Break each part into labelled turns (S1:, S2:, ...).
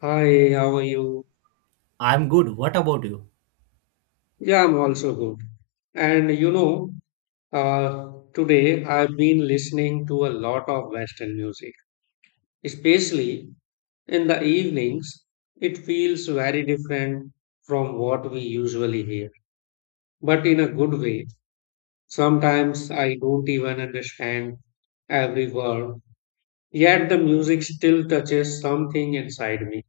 S1: Hi, how are you?
S2: I'm good. What about you?
S1: Yeah, I'm also good. And you know, today I've been listening to a lot of Western music, especially in the evenings. It feels very different from what we usually hear, but in a good way. Sometimes I don't even understand every word, yet the music still touches something inside me.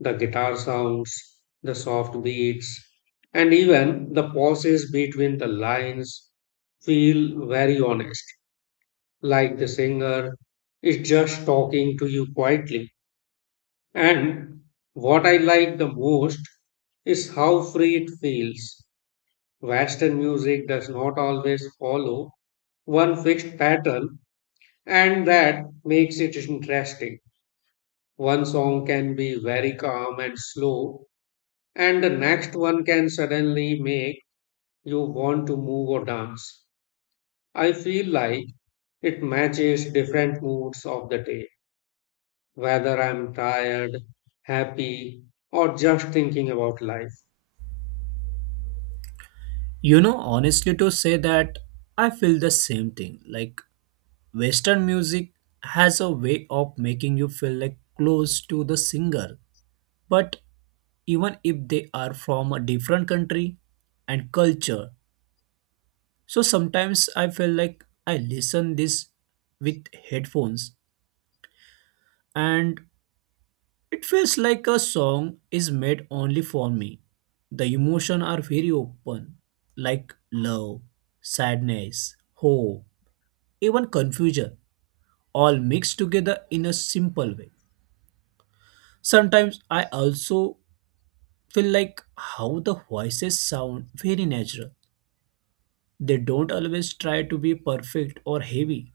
S1: The guitar sounds, the soft beats, and even the pauses between the lines feel very honest, like the singer is just talking to you quietly. And what I like the most is how free it feels. Western music does not always follow one fixed pattern, and that makes it interesting. One song can be very calm and slow, and the next one can suddenly make you want to move or dance. I feel like it matches different moods of the day, whether I'm tired, happy, or just thinking about life.
S2: You know, honestly, to say that I feel the same thing. Western music has a way of making you feel like close to the singer. But even if they are from a different country and culture, so sometimes I feel like I listen this with headphones and it feels like a song is made only for me. The emotions are very open, like love, sadness, hope, even confusion, all mixed together in a simple way. Sometimes I also feel like how the voices sound very natural. They don't always try to be perfect or heavy.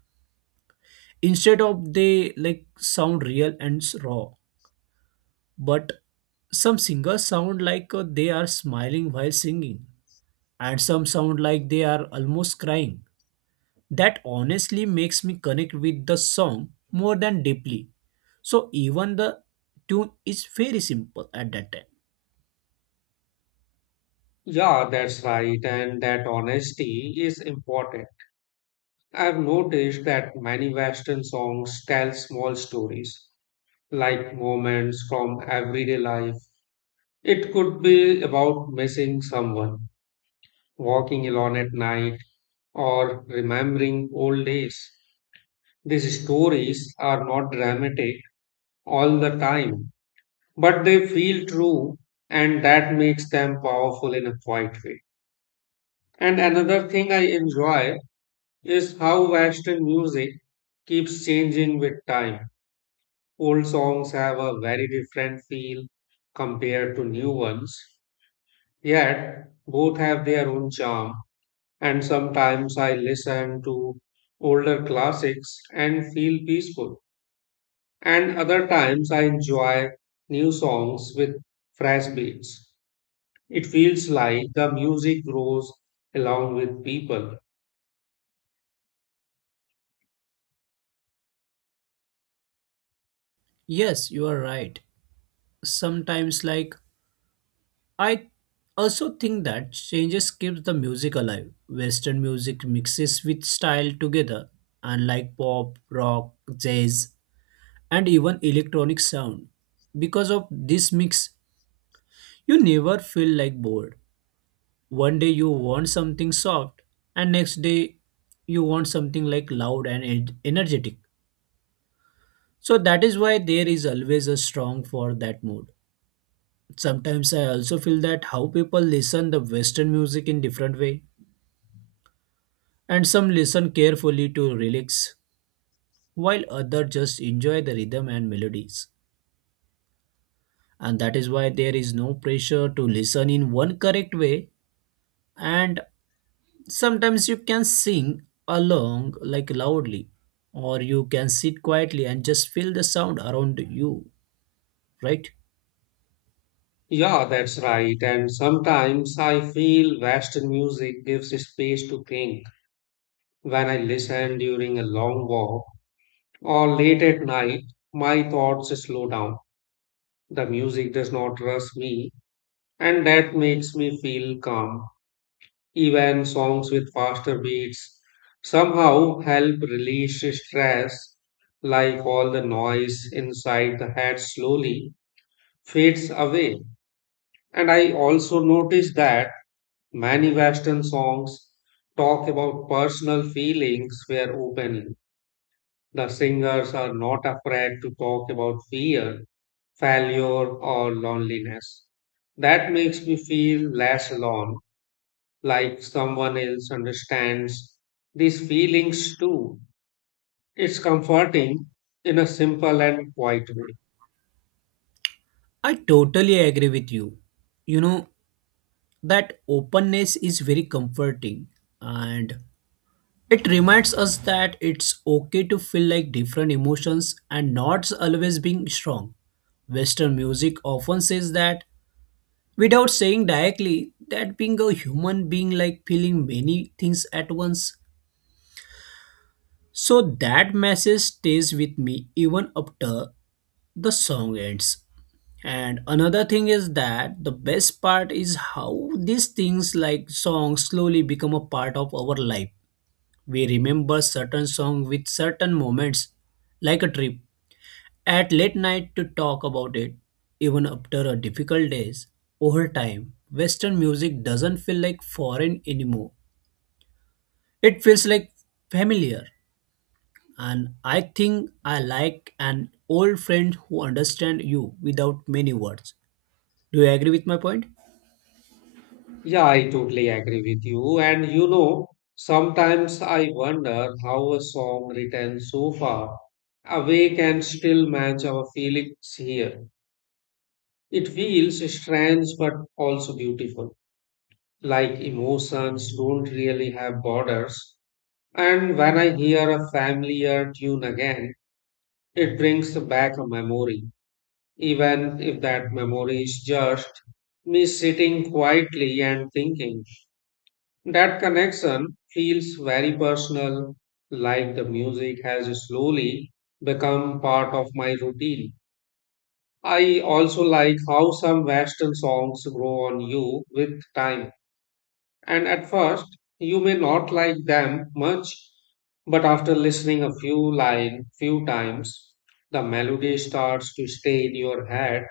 S2: Instead of they like sound real and raw. But some singers sound like they are smiling while singing and some sound like they are almost crying. That honestly makes me connect with the song more than deeply. So even the tune is very simple at that time.
S1: Yeah, that's right, and that honesty is important. I've noticed that many Western songs tell small stories, like moments from everyday life. It could be about missing someone, walking alone at night, or remembering old days. These stories are not dramatic all the time, but they feel true, and that makes them powerful in a quiet way. And another thing I enjoy is how Western music keeps changing with time. Old songs have a very different feel compared to new ones, yet both have their own charm. And sometimes I listen to older classics and feel peaceful. And other times I enjoy new songs with fresh beats. It feels like the music grows along with people.
S2: Yes, you are right. Sometimes like I also think that changes keeps the music alive. Western music mixes with style together and like pop, rock, jazz and even electronic sound. Because of this mix, you never feel like bored. One day you want something soft, and next day you want something like loud and energetic. So that is why there is always a strong for that mood. Sometimes I also feel that how people listen the western music in different way and some listen carefully to lyrics while other just enjoy the rhythm and melodies. And that is why there is no pressure to listen in one correct way and sometimes you can sing along like loudly or you can sit quietly and just feel the sound around you, right?
S1: Yeah, that's right. And sometimes I feel Western music gives space to think. When I listen during a long walk or late at night, my thoughts slow down. The music does not rush me, and that makes me feel calm. Even songs with faster beats somehow help release stress, like all the noise inside the head slowly fades away. And I also notice that many Western songs talk about personal feelings were openly. The singers are not afraid to talk about fear, failure, or loneliness. That makes me feel less alone, like someone else understands these feelings too. It's comforting in a simple and quiet way.
S2: I totally agree with you. You know, that openness is very comforting and it reminds us that it's okay to feel like different emotions and not always being strong. Western music often says that without saying directly that being a human being like feeling many things at once. So that message stays with me even after the song ends. And another thing is that the best part is how these things like songs slowly become a part of our life. We remember certain song with certain moments, like a trip at late night to talk about it, even after a difficult days. Over time, Western music doesn't feel like foreign anymore. It feels like familiar. And I think I like an old friend who understands you without many words. Do you agree with my point?
S1: Yeah, I totally agree with you. And you know, sometimes I wonder how a song written so far away can still match our feelings here. It feels strange but also beautiful, like emotions don't really have borders. And when I hear a familiar tune again, it brings back a memory, even if that memory is just me sitting quietly and thinking. That connection feels very personal, like the music has slowly become part of my routine. I also like how some Western songs grow on you with time. And at first, you may not like them much, but after listening a few line few times, the melody starts to stay in your head.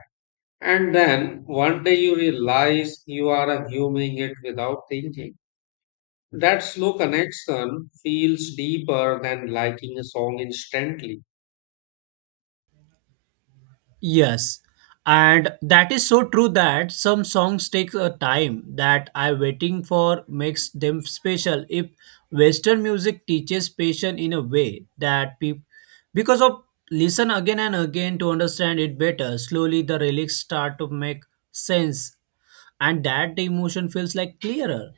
S1: And then one day you realize you are humming it without thinking. That slow connection feels deeper than liking a song instantly.
S2: Yes. And that is so true that some songs take a time that I waiting for makes them special. If Western music teaches patience in a way that people, because of listen again and again to understand it better, slowly the lyrics start to make sense and that the emotion feels like clearer.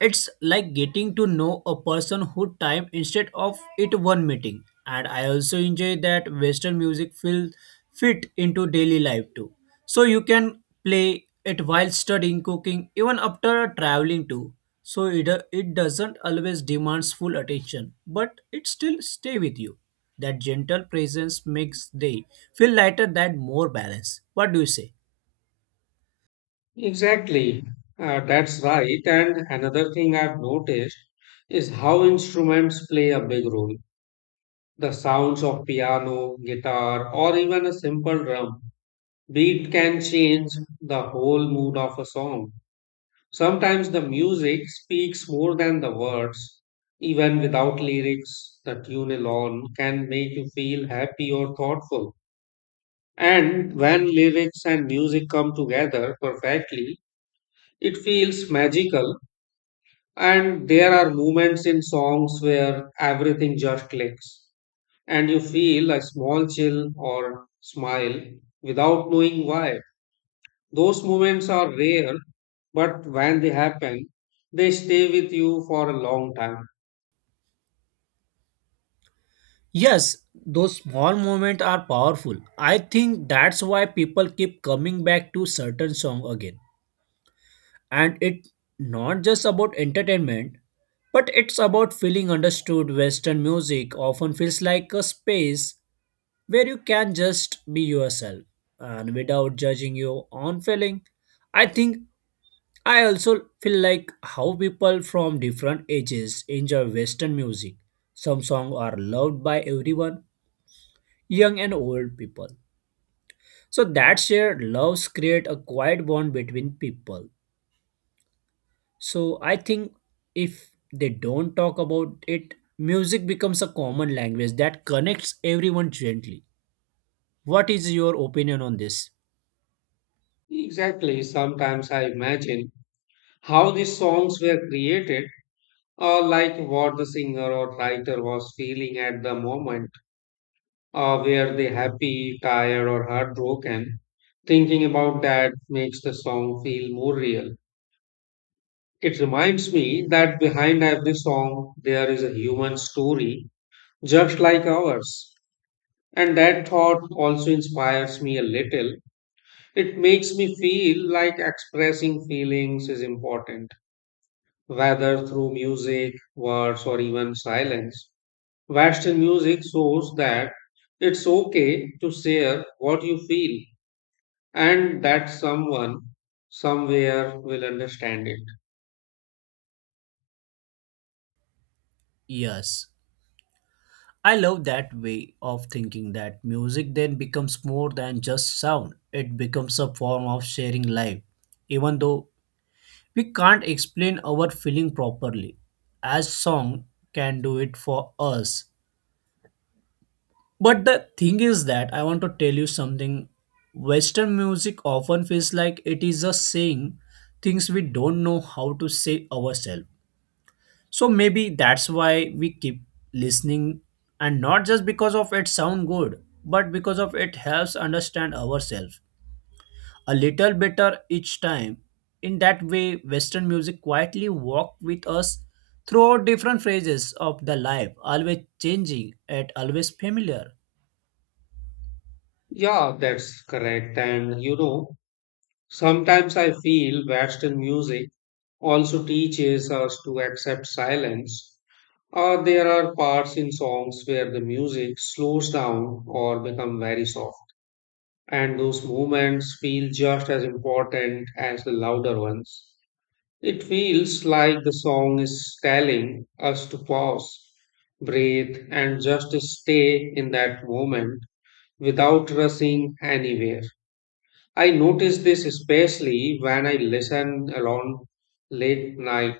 S2: It's like getting to know a person who time instead of it one meeting. And I also enjoy that Western music feel fit into daily life too. So you can play it while studying, cooking, even after traveling too. So it doesn't always demands full attention, but it still stay with you. That gentle presence makes day feel lighter than more balance. What do you say?
S1: Exactly. That's right. And another thing I've noticed is how instruments play a big role. The sounds of piano, guitar, or even a simple drum beat can change the whole mood of a song. Sometimes the music speaks more than the words. Even without lyrics, the tune alone can make you feel happy or thoughtful. And when lyrics and music come together perfectly, it feels magical. And there are moments in songs where everything just clicks, and you feel a small chill or smile without knowing why. Those moments are rare, but when they happen, they stay with you for a long time.
S2: Yes, those small moments are powerful. I think that's why people keep coming back to certain song again. And it not just about entertainment, but it's about feeling understood. Western music often feels like a space where you can just be yourself and without judging your own feeling. I think I also feel like how people from different ages enjoy Western music. Some songs are loved by everyone young and old people. So that shared loves create a quiet bond between people. So I think if they don't talk about it, music becomes a common language that connects everyone gently. What is your opinion on this?
S1: Exactly, sometimes I imagine how these songs were created, or like what the singer or writer was feeling at the moment. Were they happy, tired, or heartbroken? Thinking about that makes the song feel more real. It reminds me that behind every song there is a human story, just like ours. And that thought also inspires me a little. It makes me feel like expressing feelings is important, whether through music, words, or even silence. Western music shows that it's okay to share what you feel, and that someone somewhere will understand it.
S2: Yes. I love that way of thinking that music then becomes more than just sound. It becomes a form of sharing life, even though we can't explain our feeling properly, as song can do it for us. But the thing is that I want to tell you something. Western music often feels like it is a saying things we don't know how to say ourselves. So maybe that's why we keep listening and not just because of it sound good, but because of it helps understand ourselves a little better each time. In that way, Western music quietly walked with us throughout different phases of the life, always changing and always familiar.
S1: Yeah, that's correct. And you know, sometimes I feel Western music also teaches us to accept silence, or there are parts in songs where the music slows down or become very soft, and those moments feel just as important as the louder ones. It feels like the song is telling us to pause, breathe, and just stay in that moment without rushing anywhere. I noticed this especially when I listen alone late night.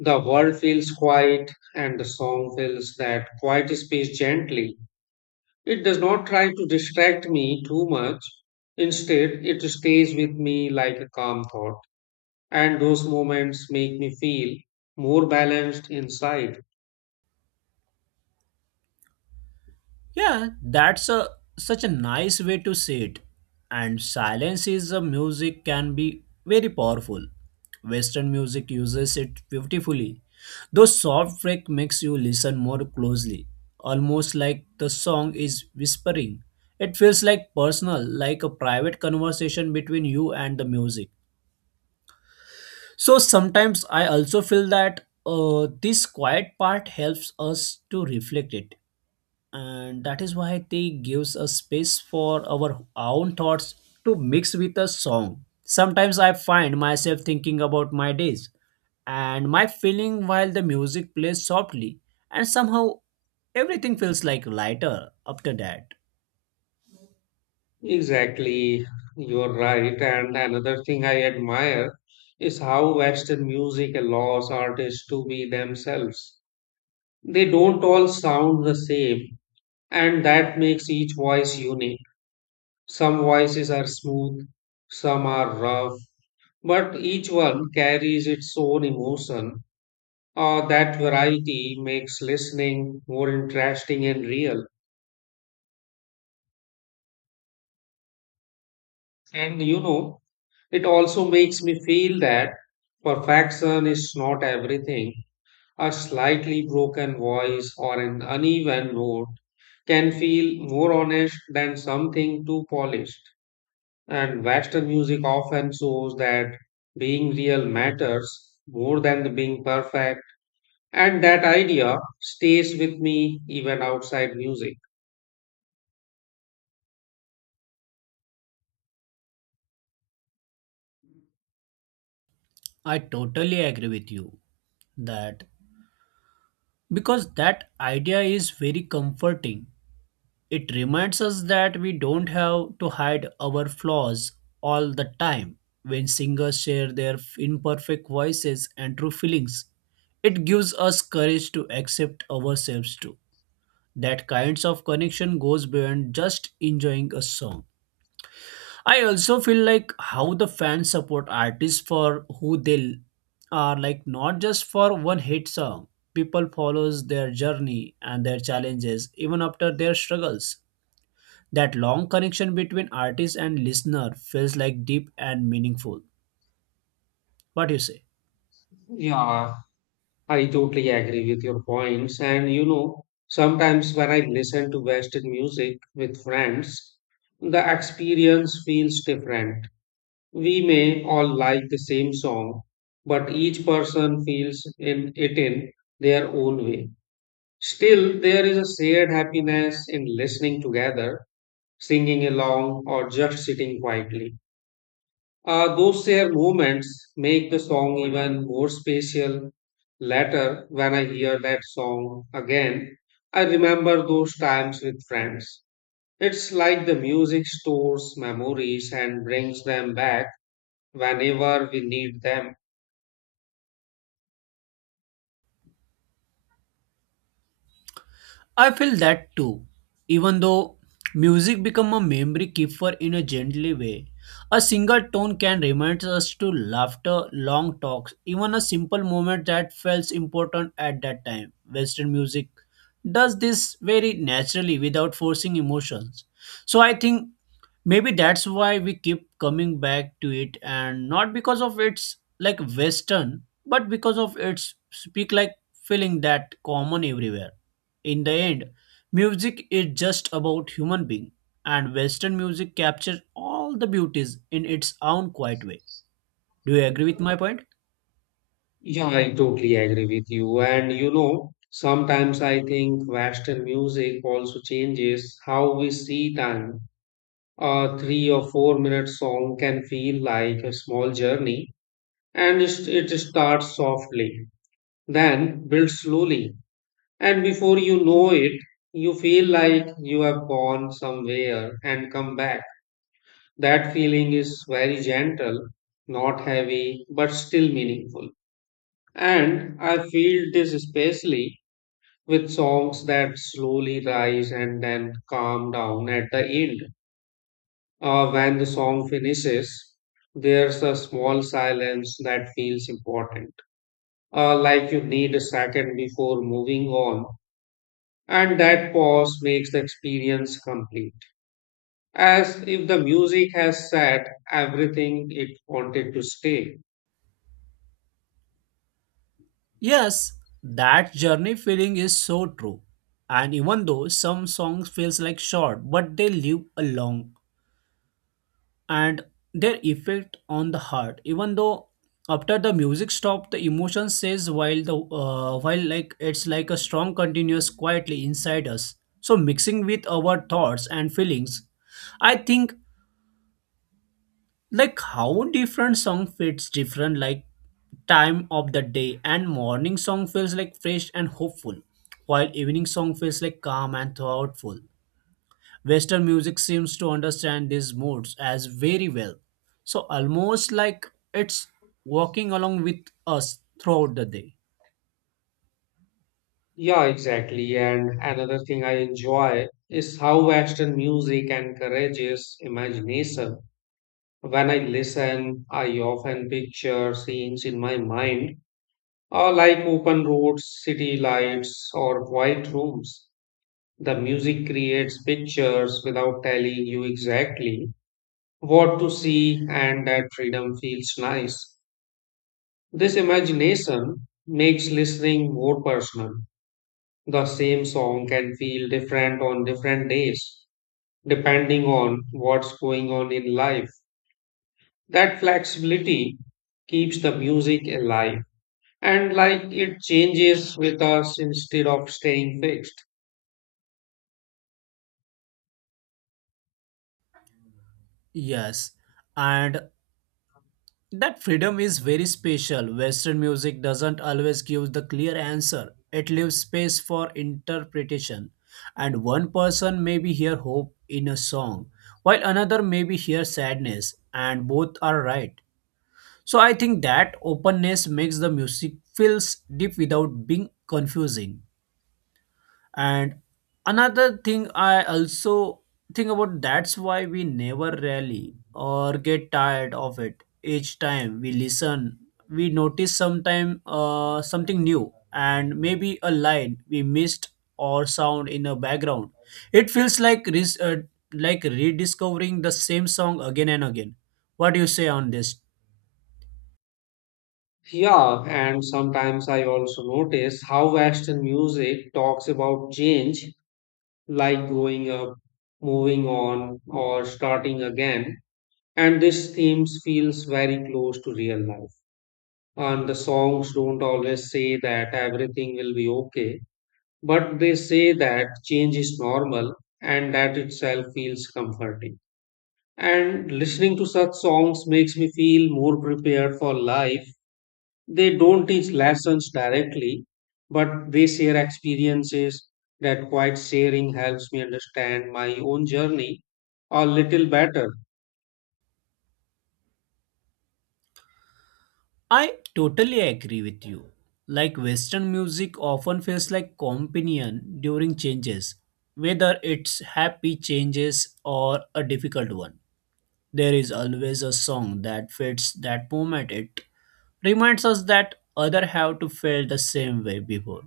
S1: The world feels quiet and the song fills that quiet space gently. It does not try to distract me too much. Instead, it stays with me like a calm thought. And those moments make me feel more balanced inside.
S2: Yeah, that's a such a nice way to say it. And silence is a music can be very powerful. Western music uses it beautifully. Though soft break makes you listen more closely, almost like the song is whispering. It feels like personal, like a private conversation between you and the music. So sometimes I also feel that this quiet part helps us to reflect it and that is why they gives a space for our own thoughts to mix with a song. Sometimes I find myself thinking about my days and my feeling while the music plays softly and somehow everything feels like lighter after that.
S1: Exactly, you're right. And another thing I admire is how Western music allows artists to be themselves. They don't all sound the same, and that makes each voice unique. Some voices are smooth, some are rough, but each one carries its own emotion. That variety makes listening more interesting and real. And you know, it also makes me feel that perfection is not everything. A slightly broken voice or an uneven note can feel more honest than something too polished. And Western music often shows that being real matters more than being perfect. And that idea stays with me even outside music.
S2: I totally agree with you. That, because that idea is very comforting. It reminds us that we don't have to hide our flaws all the time. When singers share their imperfect voices and true feelings, it gives us courage to accept ourselves too. That kinds of connection goes beyond just enjoying a song. I also feel like how the fans support artists for who they are like not just for one hit song. People follows their journey and their challenges even after their struggles. That long connection between artist and listener feels like deep and meaningful. What do you say?
S1: Yeah, I totally agree with your points. And you know, sometimes when I listen to Western music with friends, the experience feels different. We may all like the same song, but each person feels in it in their own way. Still, there is a shared happiness in listening together, singing along, or just sitting quietly. Those shared moments make the song even more special. Later, when I hear that song again, I remember those times with friends. It's like the music stores memories and brings them back whenever we need them.
S2: I feel that too. Even though music become a memory keeper in a gently way, a single tone can remind us to laughter, long talks, even a simple moment that felt important at that time. Western music does this very naturally without forcing emotions. So I think maybe that's why we keep coming back to it and not because of its like western but because of its speak like feeling that common everywhere. In the end music is just about human being and western music captures all the beauties in its own quiet way. Do you agree with my point?
S1: Yeah, I totally agree with you. And you know, sometimes I think Western music also changes how we see time. A 3 or 4 minute song can feel like a small journey, and it starts softly, then builds slowly. And before you know it, you feel like you have gone somewhere and come back. That feeling is very gentle, not heavy, but still meaningful. And I feel this especially with songs that slowly rise and then calm down at the end. When the song finishes, there's a small silence that feels important, like you need a second before moving on. And that pause makes the experience complete, as if the music has said everything it wanted to say.
S2: Yes, that journey feeling is so true and even though some songs feels like short but they live a long and their effect on the heart even though after the music stop the emotion stays while the while like it's like a strong continuous quietly inside us so mixing with our thoughts and feelings. I think like how different song fits different like time of the day and morning song feels like fresh and hopeful while evening song feels like calm and thoughtful. Western music seems to understand these moods as very well. So almost like it's walking along with us throughout the day.
S1: Yeah, exactly. And another thing I enjoy is how Western music encourages imagination. When I listen, I often picture scenes in my mind, like open roads, city lights, or quiet rooms. The music creates pictures without telling you exactly what to see, and that freedom feels nice. This imagination makes listening more personal. The same song can feel different on different days, depending on what's going on in life. That flexibility keeps the music alive, and like it changes with us instead of staying fixed.
S2: Yes, and that freedom is very special. Western music doesn't always give the clear answer, it leaves space for interpretation. And one person may be hear hope in a song, while another may be hear sadness, and both are right. So I think that openness makes the music feels deep without being confusing. And another thing I also think about that's why we never really or get tired of it. Each time we listen, we notice sometime something new and maybe a line we missed or sound in a background. It feels like like rediscovering the same song again and again. What do you say on this?
S1: Yeah, and sometimes I also notice how Western music talks about change, like going up, moving on, or starting again. And this themes feels very close to real life. And the songs don't always say that everything will be okay. But they say that change is normal, and that itself feels comforting. And listening to such songs makes me feel more prepared for life. They don't teach lessons directly, but they share experiences. That quiet sharing helps me understand my own journey a little better.
S2: I totally agree with you. Like Western music often feels like companion during changes, whether it's happy changes or a difficult one. There is always a song that fits that moment. It reminds us that other have to feel the same way before.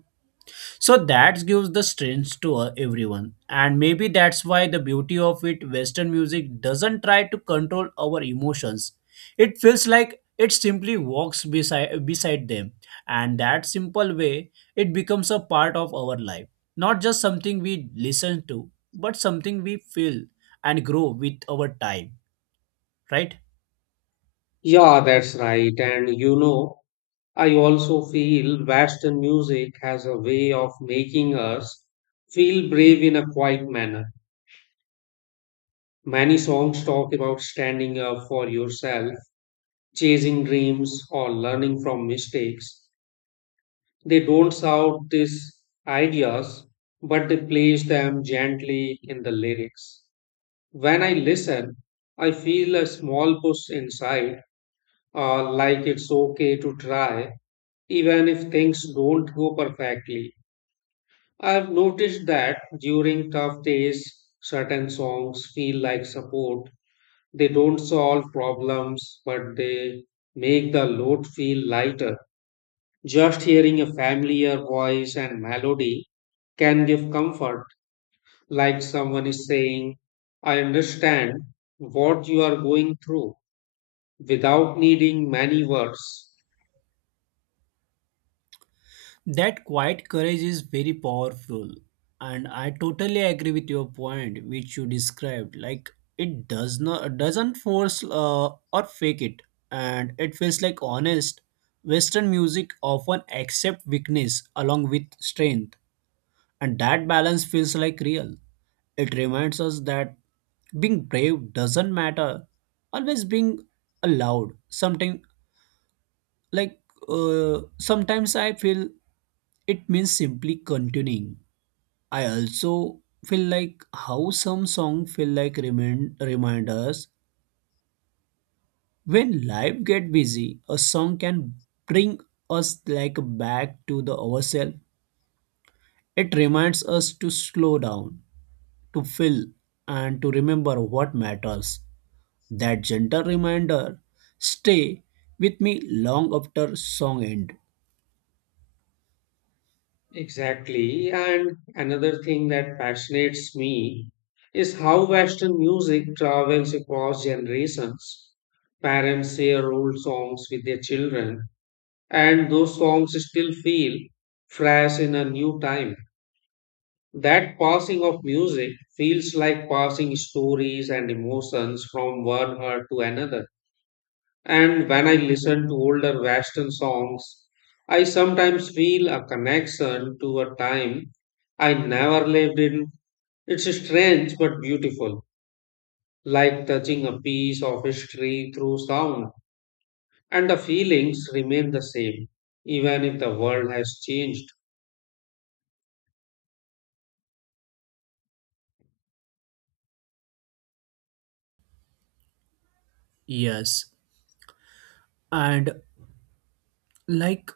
S2: So that gives the strength to everyone. And maybe that's why the beauty of it, Western music doesn't try to control our emotions. It feels like it simply walks beside, beside them. And that simple way, it becomes a part of our life. Not just something we listen to, but something we feel and grow with our time, right?
S1: Yeah, that's right. And you know, I also feel Western music has a way of making us feel brave in a quiet manner. Many songs talk about standing up for yourself, chasing dreams, or learning from mistakes. They don't shout these ideas, but they place them gently in the lyrics. When I listen, I feel a small push inside, like it's okay to try, even if things don't go perfectly. I've noticed that during tough days, certain songs feel like support. They don't solve problems, but they make the load feel lighter. Just hearing a familiar voice and melody can give comfort, like someone is saying, I understand what you are going through without needing many words.
S2: That quiet courage is very powerful, and I totally agree with your point, which you described. Like it does not doesn't force or fake it, and it feels like honest. Western music often accept weakness along with strength, and that balance feels like real. It reminds us that being brave doesn't matter. Always being allowed. Something like sometimes I feel it means simply continuing. I also feel like how some song feel like reminders. When life get busy a song can bring us like back to the ourselves. It reminds us to slow down, to feel and to remember what matters. That gentle reminder stay with me long after song end.
S1: Exactly. And another thing that fascinates me is how Western music travels across generations. Parents share old songs with their children, and those songs still feel fresh in a new time. That passing of music feels like passing stories and emotions from one heart to another. And when I listen to older Western songs, I sometimes feel a connection to a time I never lived in. It's strange but beautiful, like touching a piece of history through sound, and the feelings remain the same, even if the world has changed.
S2: Yes, and like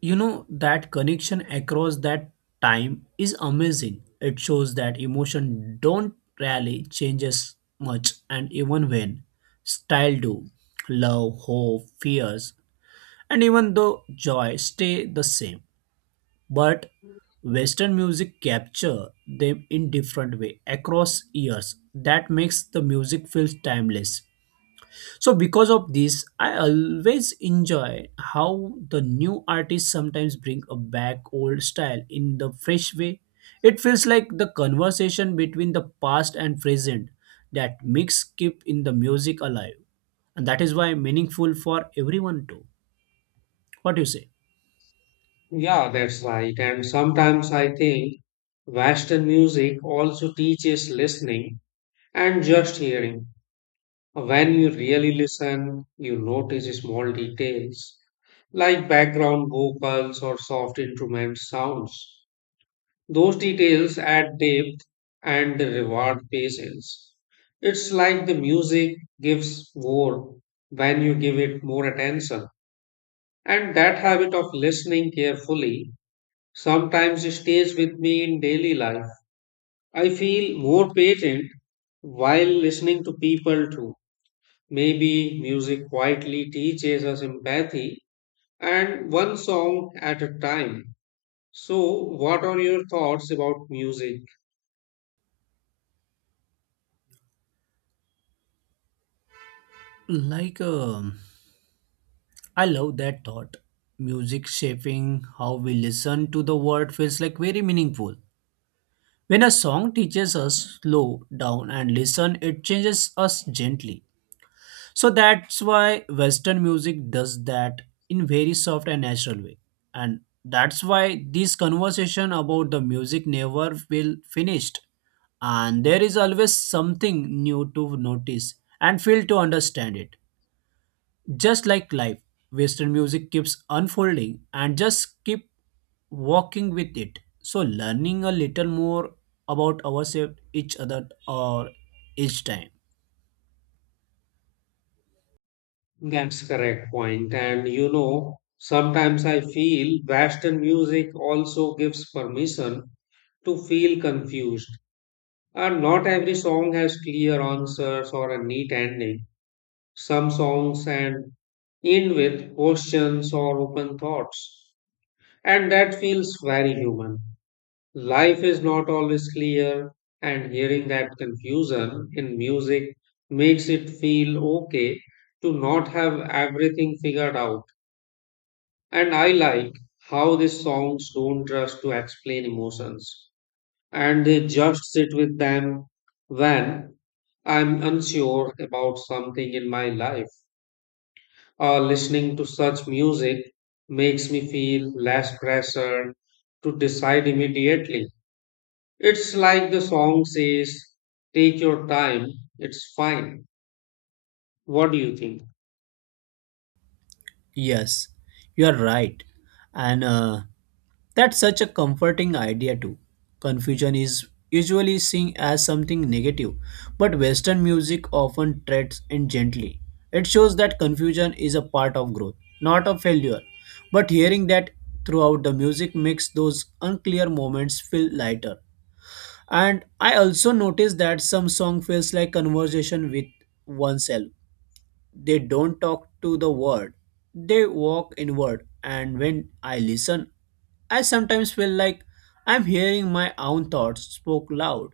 S2: you know that connection across that time is amazing. It shows that emotion don't really changes much and even when style do love hope fears and even though joy stay the same but western music capture them in different way across years that makes the music feels timeless. So, because of this, I always enjoy how the new artists sometimes bring a back old style in the fresh way. It feels like the conversation between the past and present that mix keep in the music alive. And that is why meaningful for everyone too. What do you say?
S1: Yeah, that's right. And sometimes I think Western music also teaches listening and just hearing. When you really listen, you notice small details like background vocals or soft instrument sounds. Those details add depth and reward patience. It's like the music gives more when you give it more attention. And that habit of listening carefully sometimes stays with me in daily life. I feel more patient while listening to people too. Maybe music quietly teaches us empathy, and one song at a time. So, what are your thoughts about music?
S2: Like, um, I love that thought. Music shaping how we listen to the word feels like very meaningful. When a song teaches us slow down and listen, it changes us gently. So that's why Western music does that in very soft and natural way. And that's why this conversation about the music never will finished. And there is always something new to notice and feel to understand it. Just like life, Western music keeps unfolding and just keep walking with it. So learning a little more about ourselves, each other, or each time.
S1: That's correct point. And you know, sometimes I feel Western music also gives permission to feel confused. And not every song has clear answers or a neat ending. Some songs and end with questions or open thoughts, and that feels very human. Life is not always clear, and hearing that confusion in music makes it feel okay to not have everything figured out. And I like how these songs don't rush to explain emotions, and they just sit with them when I'm unsure about something in my life. Or listening to such music makes me feel less pressure to decide immediately. It's like the song says, take your time, it's fine. What do you think?
S2: Yes, you are right. And that's such a comforting idea, too. Confusion is usually seen as something negative, but Western music often treads it gently. It shows that confusion is a part of growth, not a failure. But hearing that throughout the music makes those unclear moments feel lighter. And I also noticed that some song feels like conversation with oneself. They don't talk to the world, they walk inward. And when I listen, I sometimes feel like I'm hearing my own thoughts spoke loud.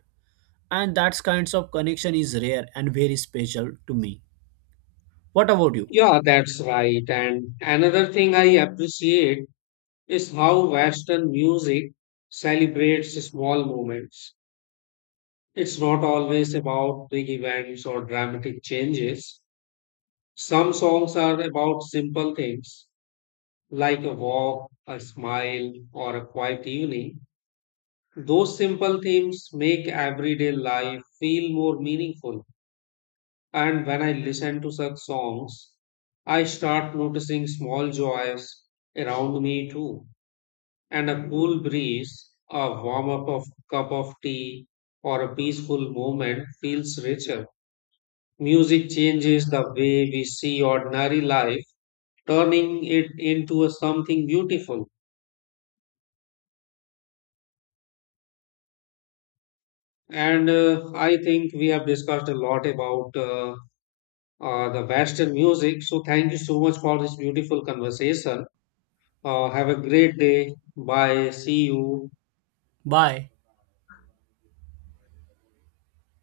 S2: And that kinds of connection is rare and very special to me. What about you?
S1: Yeah, that's right. And another thing I appreciate is how Western music celebrates small moments. It's not always about big events or dramatic changes. Some songs are about simple things like a walk, a smile, or a quiet evening. Those simple themes make everyday life feel more meaningful. And when I listen to such songs, I start noticing small joys around me too. And a cool breeze, a warm up of cup of tea, or a peaceful moment feels richer. Music changes the way we see ordinary life, turning it into a something beautiful. And I think we have discussed a lot about the Western music. So thank you so much for this beautiful conversation. Have a great day. Bye. See you.
S2: Bye.